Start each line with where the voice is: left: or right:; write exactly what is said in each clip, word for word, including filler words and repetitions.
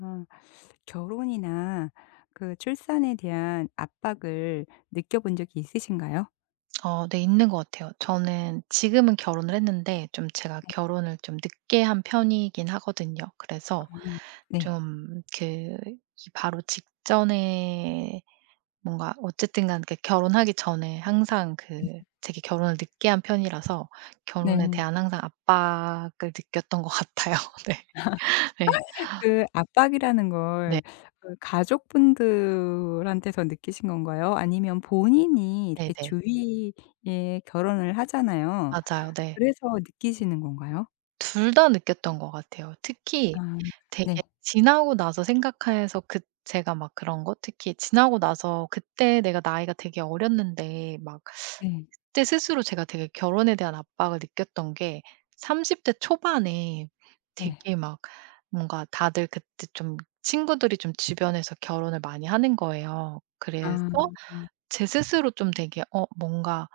left: 아, 결혼이나 그 출산에 대한 압박을 느껴본 적이 있으신가요?
right: 어 네 있는 것 같아요. 저는 지금은 결혼을 했는데 좀 제가 결혼을 좀 늦게 한 편이긴 하거든요.
left: 아,
right: 그래서
left: 네.
right: 좀 그 바로 직전에 뭔가 어쨌든 간 그 결혼하기 전에 항상 그 되게 결혼을 늦게 한 편이라서 결혼에
left: 네.
right: 대한 항상 압박을 느꼈던 것 같아요. 네. 네.
left: 그 압박이라는
right: 네.
left: 걸그 가족분들한테서 느끼신 건가요? 아니면 본인이 이렇게
right: 네네.
left: 주위에 결혼을 하잖아요.
right: 맞아요. 네.
left: 그래서 느끼시는 건가요?
right: 둘 다 느꼈던 것 같아요. 특히
left: 아,
right: 되게
left: 네.
right: 지나고 나서 생각해서 그 제가 막 그런 거 특히 지나고 나서 그때 내가 나이가 되게 어렸는데 막
left: 네. 네.
right: 그때 스스로 제가 되게 결혼에 대한 압박을 느꼈던 게 삼십 대 초반에
left: 네.
right: 되게 막 뭔가 다들 그때 좀 친구들이 좀 주변에서 결혼을 많이 하는 거예요. 그래서
left: 아.
right: 제 스스로 좀 되게 어 뭔가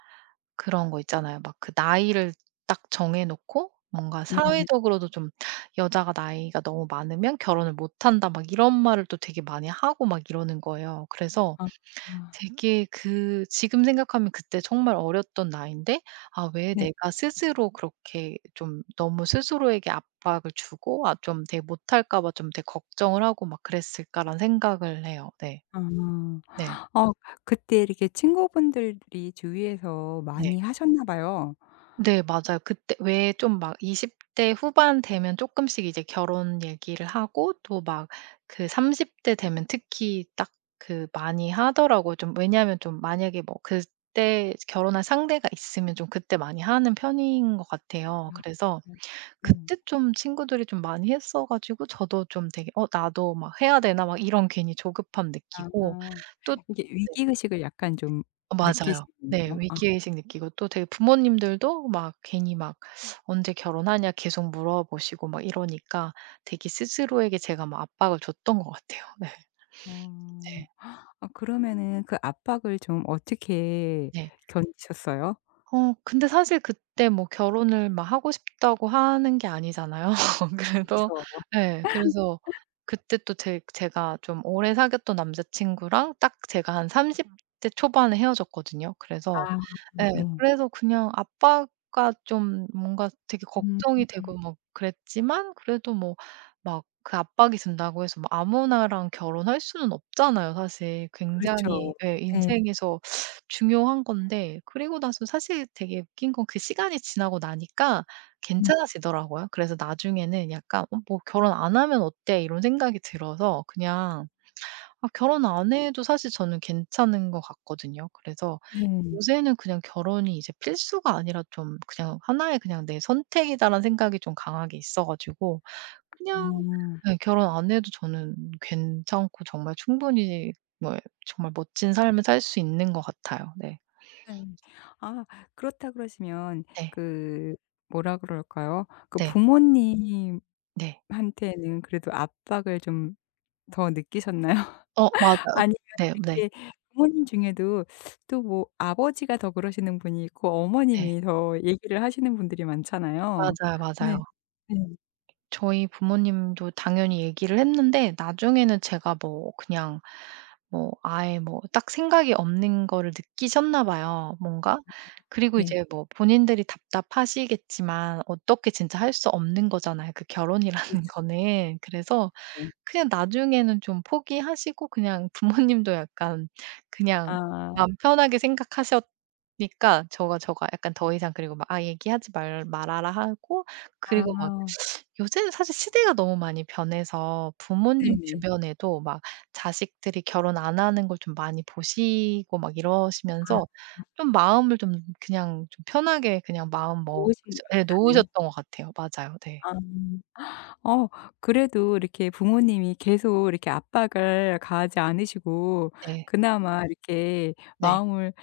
right: 그런 거 있잖아요. 막 그 나이를 딱 정해 놓고 뭔가
left: 네.
right: 사회적으로도 좀 "여자가 나이가 너무 많으면 결혼을 못 한다." 막 이런 말을 또 되게 많이 하고 막 이러는 거예요. 그래서
left: 아. 아,
right: 되게 그 지금 생각하면 그때 정말 어렸던 나이인데 '아 왜
left: 네.
right: 내가 스스로 그렇게 좀 너무 스스로에게 압박을 주고 아 좀 되게 못할까 봐 좀 되게 걱정을 하고 막 그랬을까.'라는 생각을 해요. 네.
left: 아.
right: 네.
left: 어, 그때 이렇게 친구분들이 주위에서
right: 네.
left: 많이 하셨나 봐요.
right: 네 맞아요. 그때 왜 좀 막 이십 대 후반 되면 조금씩 이제 결혼 얘기를 하고 또 막 그 삼십 대 되면 특히 딱 그 많이 하더라고요. 좀 왜냐하면 좀 만약에 뭐 그때 결혼할 상대가 있으면 좀 그때 많이 하는 편인 것 같아요.
left: 아,
right: 그래서
left: 네. 네.
right: 그때 좀 친구들이 좀 많이 했어 가지고 저도 좀 되게 '어 나도 막 해야 되나?' 막 이런 괜히 조급함
left: 아,
right: 느끼고 또
left: 이게 위기 의식을 약간 좀
right: 어 맞아요. 네.
left: 느끼시군요. 아.
right: 위기의식 느끼고 또 되게 부모님들도 막 괜히 막 "언제 결혼하냐." 계속 물어보시고 막 이러니까 되게 스스로에게 제가 막 압박을 줬던 것 같아요. 네.
left: 어.
right: 네.
left: 아, 그러면은 그 압박을 좀 어떻게
right: 네.
left: 견디셨어요?
right: 어 근데 사실 그때 뭐 결혼을 막 하고 싶다고 하는 게 아니잖아요. 그래서
left: 그쵸.
right: 예 그래서 그때 또 제 제가 좀 오래 사귀었던 남자친구랑 딱 제가 한 삼십 대 초반에 헤어졌거든요. 그래서
left: 아,
right: 예
left: 네.
right: 그래서 그냥 아빠가 좀 뭔가 되게
left: 음.
right: 걱정이 되고 막 그랬지만 그래도 뭐 막 그 압박이 든다고 해서 뭐 아무나랑 결혼할 수는 없잖아요 사실. 굉장히
left: 그렇죠.
right: 예
left: 예.
right: 인생에서 중요한 건데 그리고 나서 사실 되게 웃긴 건 그 시간이 지나고 나니까
left: 음.
right: 괜찮아지더라고요. 그래서 나중에는 약간 '어 뭐 결혼 안 하면 어때?' 이런 생각이 들어서 그냥 아 결혼 안 해도 사실 저는 괜찮은 것 같거든요. 그래서
left: 네.
right: 요새는 그냥 결혼이 이제 필수가 아니라 좀 그냥 '하나의 그냥 내 선택이다.'라는 생각이 좀 강하게 있어 가지고 그냥
left: 아.
right: 예 결혼 안 해도 저는 괜찮고 정말 충분히 뭐 정말 멋진 삶을 살 수 있는 것 같아요. 네.
left: 네. 아, 그렇다 그러시면
right: 네.
left: 그 뭐라 그럴까요? 그
right: 네.
left: 부모님
right: 네.
left: 한테는 그래도 압박을 좀 더 느끼셨나요?
right: 어 맞아요.
left: 아니면
right: 네 네.
left: 이렇게 부모님 중에도 또 뭐 아버지가 더 그러시는 분이 있고
right: 네.
left: 어머님이 더 얘기를 하시는 분들이 많잖아요.
right: 맞아요,
left: 네.
right: 맞아요.
left: 네.
right: 저희 부모님도 당연히 얘기를 했는데 나중에는 제가 뭐 그냥 뭐 아예 뭐 딱 생각이 없는 거를 느끼셨나 봐요, 뭔가. 그리고
left: 네.
right: 이제 뭐 본인들이 답답하시겠지만 어떻게 진짜 할 수 없는 거잖아요, 그 결혼이라는
left: 그렇죠.
right: 거는. 그래서
left: 네.
right: 그냥 나중에는 좀 포기하시고 그냥 부모님도 약간 그냥
left: 아.
right: 마음 편하게 생각하셨니까 저가 저가 약간 더 이상 그리고 막 "아 얘기하지 말 말아라." 하고 그리고 막
left: 아.
right: 요새는 사실 시대가 너무 많이 변해서 부모님
left: 네네.
right: 주변에도 막 자식들이 결혼 안 하는 걸 좀 많이 보시고 막 이러시면서
left: 아,
right: 좀 마음을 좀 그냥 좀 편하게 그냥 마음
left: 좋
right: 먹으셔
left: 으신 것
right: 예
left: 같다는.
right: 놓으셨던 것 같아요. 맞아요. 네.
left: 아. 어, 그래도 이렇게 부모님이 계속 이렇게 압박을 가하지 않으시고
right: 네.
left: 그나마 이렇게
right: 네.
left: 마음을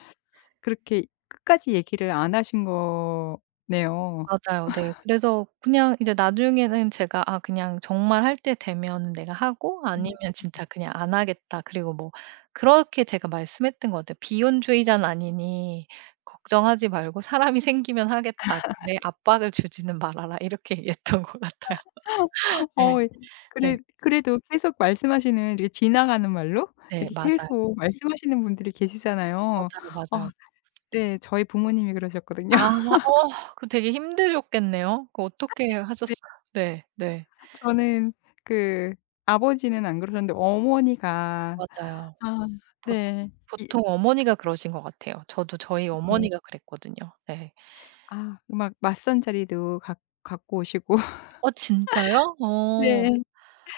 left: 그렇게 끝까지 얘기를 안 하신 거네요.
right: 맞아요. 네. 그래서 그냥 이제 나중에는 제가 아 그냥 정말 할 때 되면은 내가 하고
left: 음.
right: 아니면 진짜 그냥 안 하겠다. 그리고 뭐 그렇게 제가 말씀했던 것 같아요. 비혼주의자는 아니니 "걱정하지 말고 사람이 생기면 하겠다. 근데 압박을 주지는 말아라." 이렇게 얘기했던 것 같아요. 네.
left: 어,
right: 네.
left: 그래 그래도 계속 말씀하시는 이렇게 지나가는 말로
right: 네.
left: 이렇게
right: 맞아요.
left: 계속 말씀하시는 분들이 계시잖아요.
right: 맞아요, 맞아요.
left: 아, 네. 저희 부모님이 그러셨거든요.
right: 아 어 그거 되게 힘드셨겠네요. 그거 어떻게
left: 네.
right: 하셨어요? 네. 네.
left: 저는 그 아버지는 안 그러셨는데 어머니가,
right: 맞아요.
left: 아,
right: 보
left: 네. 이,
right: 보통 어머니가 그러신 것 같아요. 저도 저희
left: 네.
right: 어머니가 그랬거든요. 네.
left: 아, 막 맞선 자리도 갖 갖고 오시고
right: 어 진짜요? 어.
left: 네.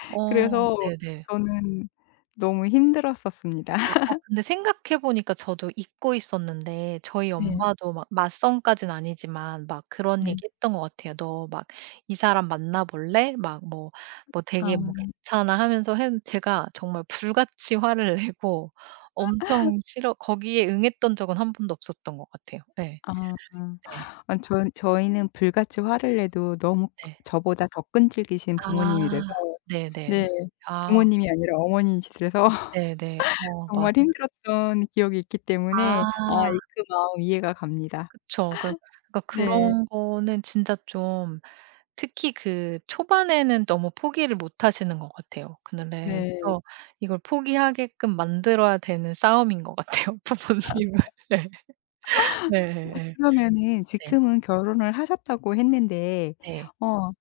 right: 어
left: 그래서
right: 네네.
left: 저는 너무 힘들었었습니다.
right: 아 어 근데 생각해 보니까 저도 잊고 있었는데 저희
left: 네.
right: 엄마도 막 맞선까진 아니지만 막 그런
left: 네.
right: 얘기했던 것 같아요. "너 막 이 사람 만나 볼래?" 막 뭐 뭐 되게 뭐
left: 아.
right: "괜찮아." 하면서 했 제가 정말 불같이 화를 내고 엄청 싫어 거기에 응했던 적은 한 번도 없었던 것 같아요. 네,
left: 아.
right: 네.
left: 아, 저 저희는 불같이 화를 내도 너무 끄
right: 네.
left: 저보다 더 끈질기신 부모님이라서
right: 아. 네네네.
left: 네.
right: 아
left: 부모님이 아니라 어머니시라서
right: 네네. 어 맞아요.
left: 정말 힘들었던 기억이 있기 때문에 아
right: 아
left: 이 그 마음 이해가 갑니다.
right: 그쵸. 그 그러니까
left: 네.
right: 그런 거는 진짜 좀 특히 그 초반에는 너무 포기를 못 하시는 것 같아요.
left: 네.
right: 그래서 이걸 포기하게끔 만들어야 되는 싸움인 것 같아요, 부모님은. 네. 네예예.
left: 그러면은
right: 네.
left: 지금은 결혼을 하셨다고 했는데
right: 네.
left: 어,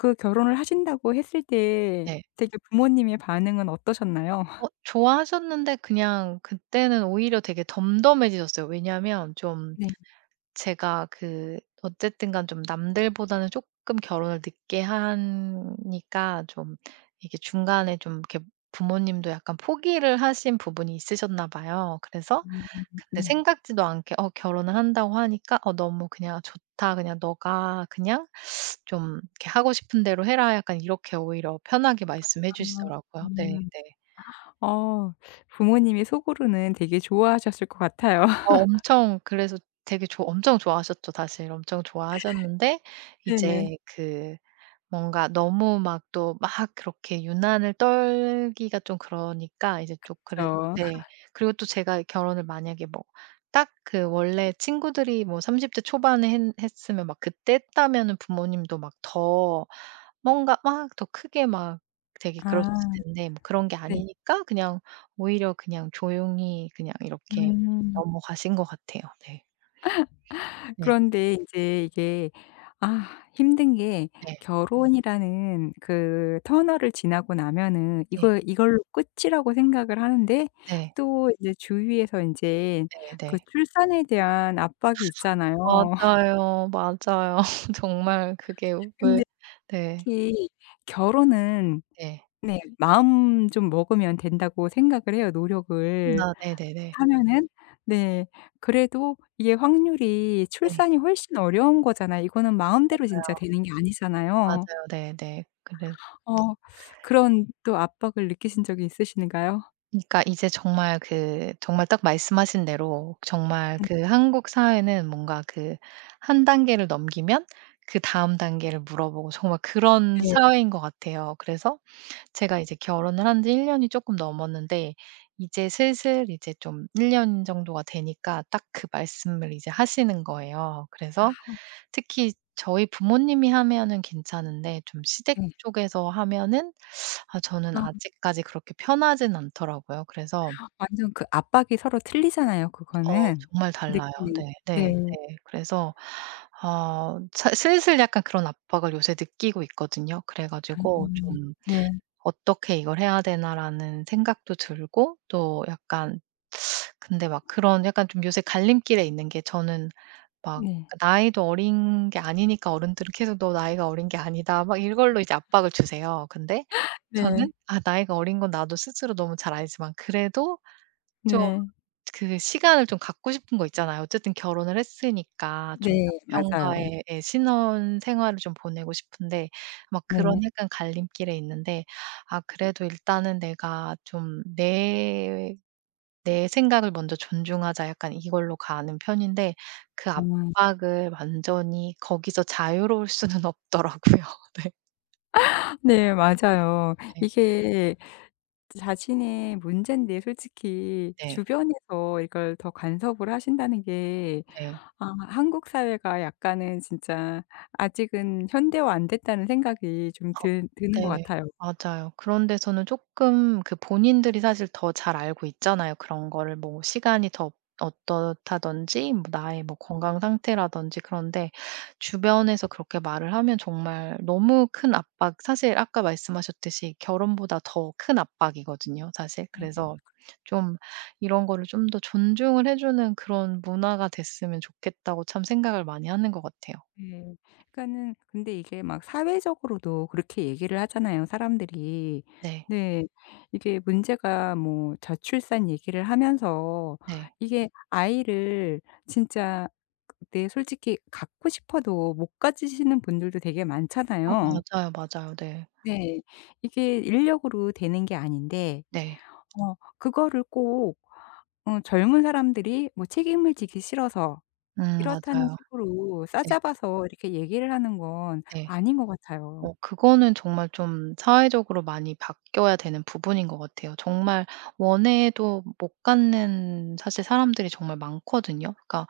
left: 그 결혼을 하신다고 했을 때
right: 네.
left: 되게 부모님의 반응은 어떠셨나요?
right: 어 좋아하셨는데 그냥 그때는 오히려 되게 덤덤해지셨어요. 왜냐하면 좀
left: 네.
right: 제가 그 어쨌든 간 좀 남들보다는 조금 결혼을 늦게 하니까 좀 이게 중간에 좀 이렇게 부모님도 약간 포기를 하신 부분이 있으셨나 봐요. 그래서
left: 음.
right: 근데
left: 네.
right: 생각지도 않게 어 결혼을 한다고 하니까 "어 너무 그냥 좋다. 그냥 너가 그냥 좀 이렇게 하고 싶은 대로 해라." 약간 이렇게 오히려 편하게 말씀해
left: 아.
right: 주시더라고요. 네
left: 음.
right: 네.
left: 어. 부모님이 속으로는 되게 좋아하셨을 것 같아요.
right: 어 엄청 그래서 되게 좋 엄청 좋아하셨죠 사실. 엄청 좋아하셨는데
left: 네네.
right: 이제 그 뭔가 너무 막 또 막 그렇게 유난을 떨기가 좀 그러니까 이제 좀 그래
left: 그쵸.
right: 네. 그리고 또 제가 결혼을 만약에 뭐 딱 그 원래 친구들이 뭐 삼십 대 초반에 했 했으면 막 그때 했다면은 부모님도 막 더 뭔가 막 더 크게 막 되게 그러셨을
left: 아,
right: 텐데 뭐 그런 게
left: 네.
right: 아니니까 그냥 오히려 그냥 조용히 그냥 이렇게
left: 음.
right: 넘어가신 것 같아요. 네. 네.
left: 그런데 인제 이게 아 힘든 게
right: 네.
left: 결혼이라는 그 터널을 지나고 나면은
right: 네.
left: 이거 이걸로 끝이라고 생각을 하는데
right: 네.
left: 또 이제 주위에서 인제
right: 네.
left: 그
right: 네.
left: 출산에 대한 압박이 있잖아요.
right: 맞아요, 맞아요. 정말 그게 왜
left: 근데
right: 네.
left: 특히 결혼은
right: 네.
left: 네 마음 좀 먹으면 된다고 생각을 해요,
right: 음.
left: 노력을.
right: 아 네네네.
left: 하면은 네 그래도 이게 확률이
right: 네.
left: 출산이 훨씬 어려운 거잖아요. 이거는 마음대로 진짜
right: 맞아요.
left: 되는 게 아니잖아요.
right: 맞아요. 네네. 그래
left: 어, 그런 또 압박을 느끼신 적이 있으신가요?
right: 그러니까 이제 정말 그 정말 딱 말씀하신 대로 정말 그 한국 사회는 뭔가 그 한 단계를 넘기면 그다음 단계를 물어보고 정말 그런
left: 네.
right: 사회인 것 같아요. 그래서 제가 이제 결혼을 한지 일 년 년이 조금 넘었는데 이제 슬슬 이제 좀 일 년 정도가 되니까 딱 그 말씀을 이제 하시는 거예요. 그래서 특히 저희 부모님이 하면은 괜찮은데 좀 시댁
left: 네.
right: 쪽에서 하면은 아 저는
left: 어,
right: 아직까지 그렇게 편하진 않더라고요. 그래서
left: 완전 그 압박이 서로 틀리잖아요
right: 어
left: 그거는.
right: 정말 달라요.
left: 느끼는
right: 네. 네.
left: 네.
right: 네. 그래서 어 사 슬슬 약간 그런 압박을 요새 느끼고 있거든요. 그래 가지고
left: 음.
right: 좀
left: 네.
right: '어떻게 이걸 해야 되나.'라는 생각도 들고 또 약간 근데 막 그런 약간 좀 요새 갈림길에 있는 게 저는 막
left: 네.
right: 나이도 어린 게 아니니까 어른들은 계속 "너 나이가 어린 게 아니다." 막 이걸로 이제 압박을 주세요. 근데
left: 네.
right: 저는 아 나이가 어린 건 나도 스스로 너무 잘 알지만 그래도 좀
left: 네.
right: 그 시간을 좀 갖고 싶은 거 있잖아요. 어쨌든 결혼을 했으니까 좀
left: 네. 맞아요.
right: 남편과의 예 신혼 생활을 좀 보내고 싶은데 막 그런
left: 네.
right: 약간 갈림길에 있는데 아 그래도 일단은 '내가 좀 내 내 생각을 먼저 존중하자.' 약간 이걸로 가는 편인데 그
left: 어.
right: 압박을 완전히 거기서 자유로울 수는 없더라고요. 네.
left: 네, 맞아요.
right: 네.
left: 이게 자신의 문제인데 솔직히
right: 네.
left: 주변에서 이걸 더 간섭을 하신다는 게
right: 네.
left: 아, 한국 사회가 약간은 진짜 아직은 현대화 안 됐다는 생각이 좀 드
right: 어
left: 드는 것
right: 네.
left: 같아요.
right: 맞아요. 그런 데서는 쪼끔 그 본인들이 사실 더 잘 알고 있잖아요. 그런 거를 뭐 시간이 더 어떻다든지 뭐 나의 뭐 건강 상태라든지 그런데 주변에서 그렇게 말을 하면 정말 너무 큰 압박 사실 아까 말씀하셨듯이 결혼보다 더 큰 압박이거든요 사실. 그래서 좀 이런 거를 좀 더 존중을 해 주는 그런 문화가 됐으면 좋겠다고 참 생각을 많이 하는 것 같아요.
left: 네. 그러니까는 근데 이게 막 사회적으로도 그렇게 얘기를 하잖아요, 사람들이.
right: 네.
left: 네. 이게 문제가 뭐 저출산 얘기를 하면서
right: 네.
left: 이게 아이를 진짜 그때 솔직히 갖고 싶어도 못 가지시는 분들도 되게
right: 어
left: 많잖아요.
right: 맞아요, 맞아요. 네.
left: 네. 이게 인력으로 되는 게 아닌데
right: 네.
left: 어, 그거를 꼭 어, 젊은 사람들이 뭐 책임을 지기 싫어서
right: 음
left: 이렇다는
right: 맞아요.
left: 식으로
right: 네
left: 싸잡아서 이렇게 얘기를 하는 건
right: 네.
left: 아닌 것 같아요.
right: 어 그거는 정말 좀 사회적으로 많이 바뀌어야 되는 부분인 것 같아요. 정말 원해도 못 갖는 사실 사람들이 정말 많거든요. 그러니까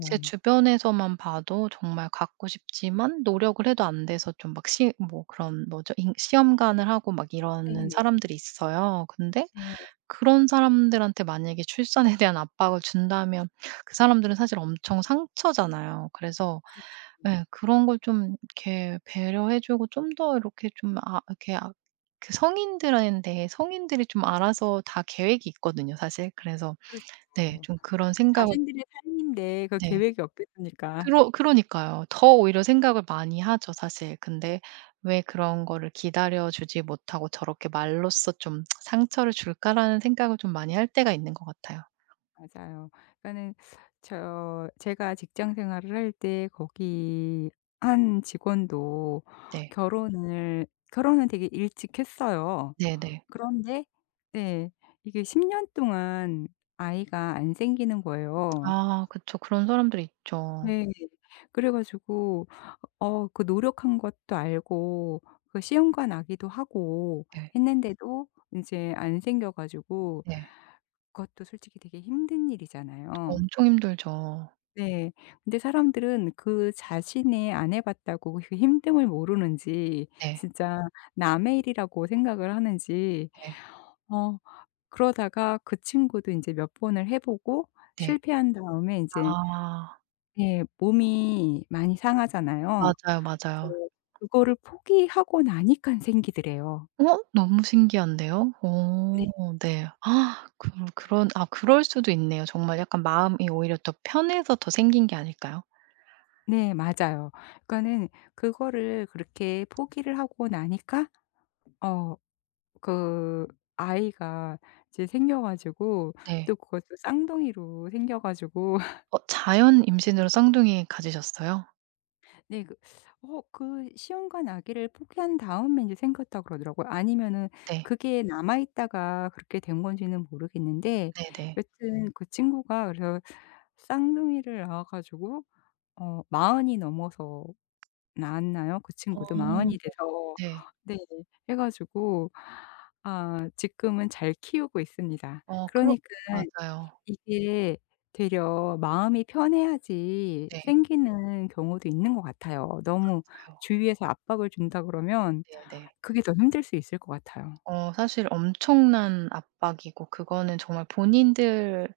right: 제 주변에서만 봐도 정말 갖고 싶지만 노력을 해도 안 돼서 좀 막 시 뭐 그런 뭐죠? 인- 시험관을 하고 막 이러는
left: 네네.
right: 사람들이 있어요. 근데
left: 네.
right: 그런 사람들한테 만약에 출산에 대한 압박을 준다면 그 사람들은 사실 엄청 상처잖아요. 그래서
left: 그렇죠.
right: 예 그런 걸 좀 이렇게 배려해 주고 좀 더 이렇게 좀 아 이렇게 아 그 성인들한테 성인들이 좀 알아서 다 계획이 있거든요 사실. 그래서 네
left: 그렇죠.
right: 좀 그런 생각을
left: 자신들의 삶인데 그
right: 네.
left: 계획이 없겠습니까?
right: 그러 그러니까요. 더 오히려 생각을 많이 하죠 사실. 근데 왜 그런 거를 기다려 주지 못하고 저렇게 말로써 좀 '상처를 줄까.'라는 생각을 좀 많이 할 때가 있는 것 같아요.
left: 맞아요. 그러니까는 저 제가 직장 생활을 할 때 거기 한 직원도
right: 네.
left: 결혼을 결혼은 되게 일찍 했어요.
right: 네네.
left: 그런데 네 이게 십 년 동안 아이가 안 생기는 거예요.
right: 아 그쵸. 그런 사람들이 있죠.
left: 네. 그래 가지고 어, 그 노력한 것도 알고 그 시험관 아기도 하고
right: 네.
left: 했는데도 인제 안 생겨 가지고
right: 네.
left: 그것도 솔직히 되게 힘든 일이잖아요.
right: 엄청 힘들죠.
left: 네. 근데 사람들은 그 자신이 안 해 봤다고 그 힘듦을 모르는지
right: 네.
left: 진짜 남의 일이라고 생각을 하는지
right: 네.
left: 어, 그러다가 그 친구도 인제 몇 번을 해 보고
right: 네.
left: 실패한 다음에 인제
right: 아.
left: 예 몸이 많이 상하잖아요.
right: 맞아요, 맞아요.
left: 그래서 그거를 포기하고 나니깐 생기더래요.
right: 어? 너무 신기한데요.
left: 네.
right: 어 네. 그 그런 아 그럴 수도 있네요. 정말 약간 마음이 오히려 더 편해서 더 생긴 게 아닐까요?
left: 네, 맞아요. 그러니까는 그거를 그렇게 포기를 하고 나니까 어, 그 아이가 이제 생겨 가지고
right: 네.
left: 또 그것도 쌍둥이로 생겨 가지고
right: 어 자연 임신으로 쌍둥이 가지셨어요?
left: 네 그 어 그 시험 간 아기를 포기한 다음에 인제 생겼다 그러더라고요. 아니면은
right: 네.
left: 그게 남아 있다가 그렇게 된 건지는 모르겠는데
right: 네네.
left: 여튼 그 친구가 그래서 쌍둥이를 낳아 가지고 어 마흔이 넘어서 낳았나요? 그 친구도 마흔이
right: 어
left: 돼서
right: 네.
left: 네. 해 가지고 아, 지금은 잘 키우고 있습니다.
right: 어 그렇
left: 그러니까
right: 맞아요.
left: 이게 되려 마음이 편해야지
right: 네.
left: 생기는 경우도 있는 것 같아요. 너무
right: 아유
left: 주위에서 압박을 준다 그러면
right: 네네.
left: 그게 더 힘들 수 있을 것 같아요.
right: 어 사실 엄청난 압박이고 그거는 정말 본인들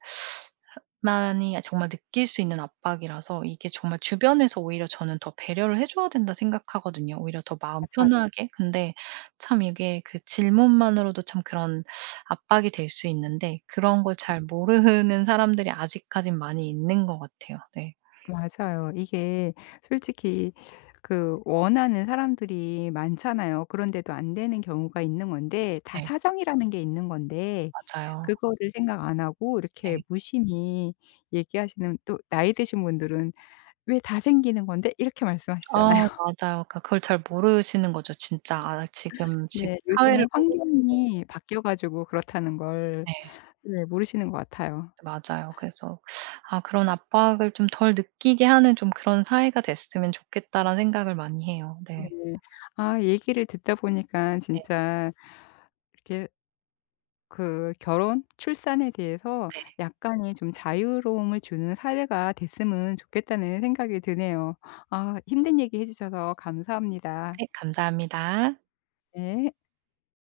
right: 만이 정말 느낄 수 있는 압박이라서 이게 정말 주변에서 오히려 저는 더 배려를 해 줘야 된다 생각하거든요 오히려 더 마음
left: 맞아요.
right: 편하게. 근데 참 이게 그 질문만으로도 참 그런 압박이 될 수 있는데 그런 걸 잘 모르는 사람들이 아직까진 많이 있는 것 같아요. 네.
left: 맞아요. 이게 솔직히 그 원하는 사람들이 많잖아요. 그런데도 안 되는 경우가 있는 건데 다
right: 네.
left: 사정이라는 게 있는 건데
right: 맞아요.
left: 그거를 생각 안 하고 이렇게
right: 네.
left: 무심히 얘기하시는 또 나이 드신 분들은 "왜 다 생기는 건데?" 이렇게
right: 아
left: 말씀하시잖아요.
right: 맞아요. 그러니까 그걸 잘 모르시는 거죠 진짜. 아 지금, 지금
left: 네.
right: 사회를
left: 요새는
right: 모르시는
left: 환경이 바뀌어 가지고 그렇다는 걸
right: 네.
left: 네 모르시는 것 같아요.
right: 맞아요. 그래서 '아 그런 압박을 좀 덜 느끼게 하는 좀 그런 사회가 됐으면 좋겠다.'라는 생각을 많이 해요.
left: 네.
right: 네.
left: 아, 얘기를 듣다 보니까
right: 네.
left: 진짜 이렇게 그 결혼, 출산에 대해서
right: 네.
left: 약간의 좀 자유로움을 주는 사회가 됐으면 좋겠다는 생각이 드네요. 아, 힘든 얘기 해 주셔서 감사합니다.
right: 네. 감사합니다.
left: 네.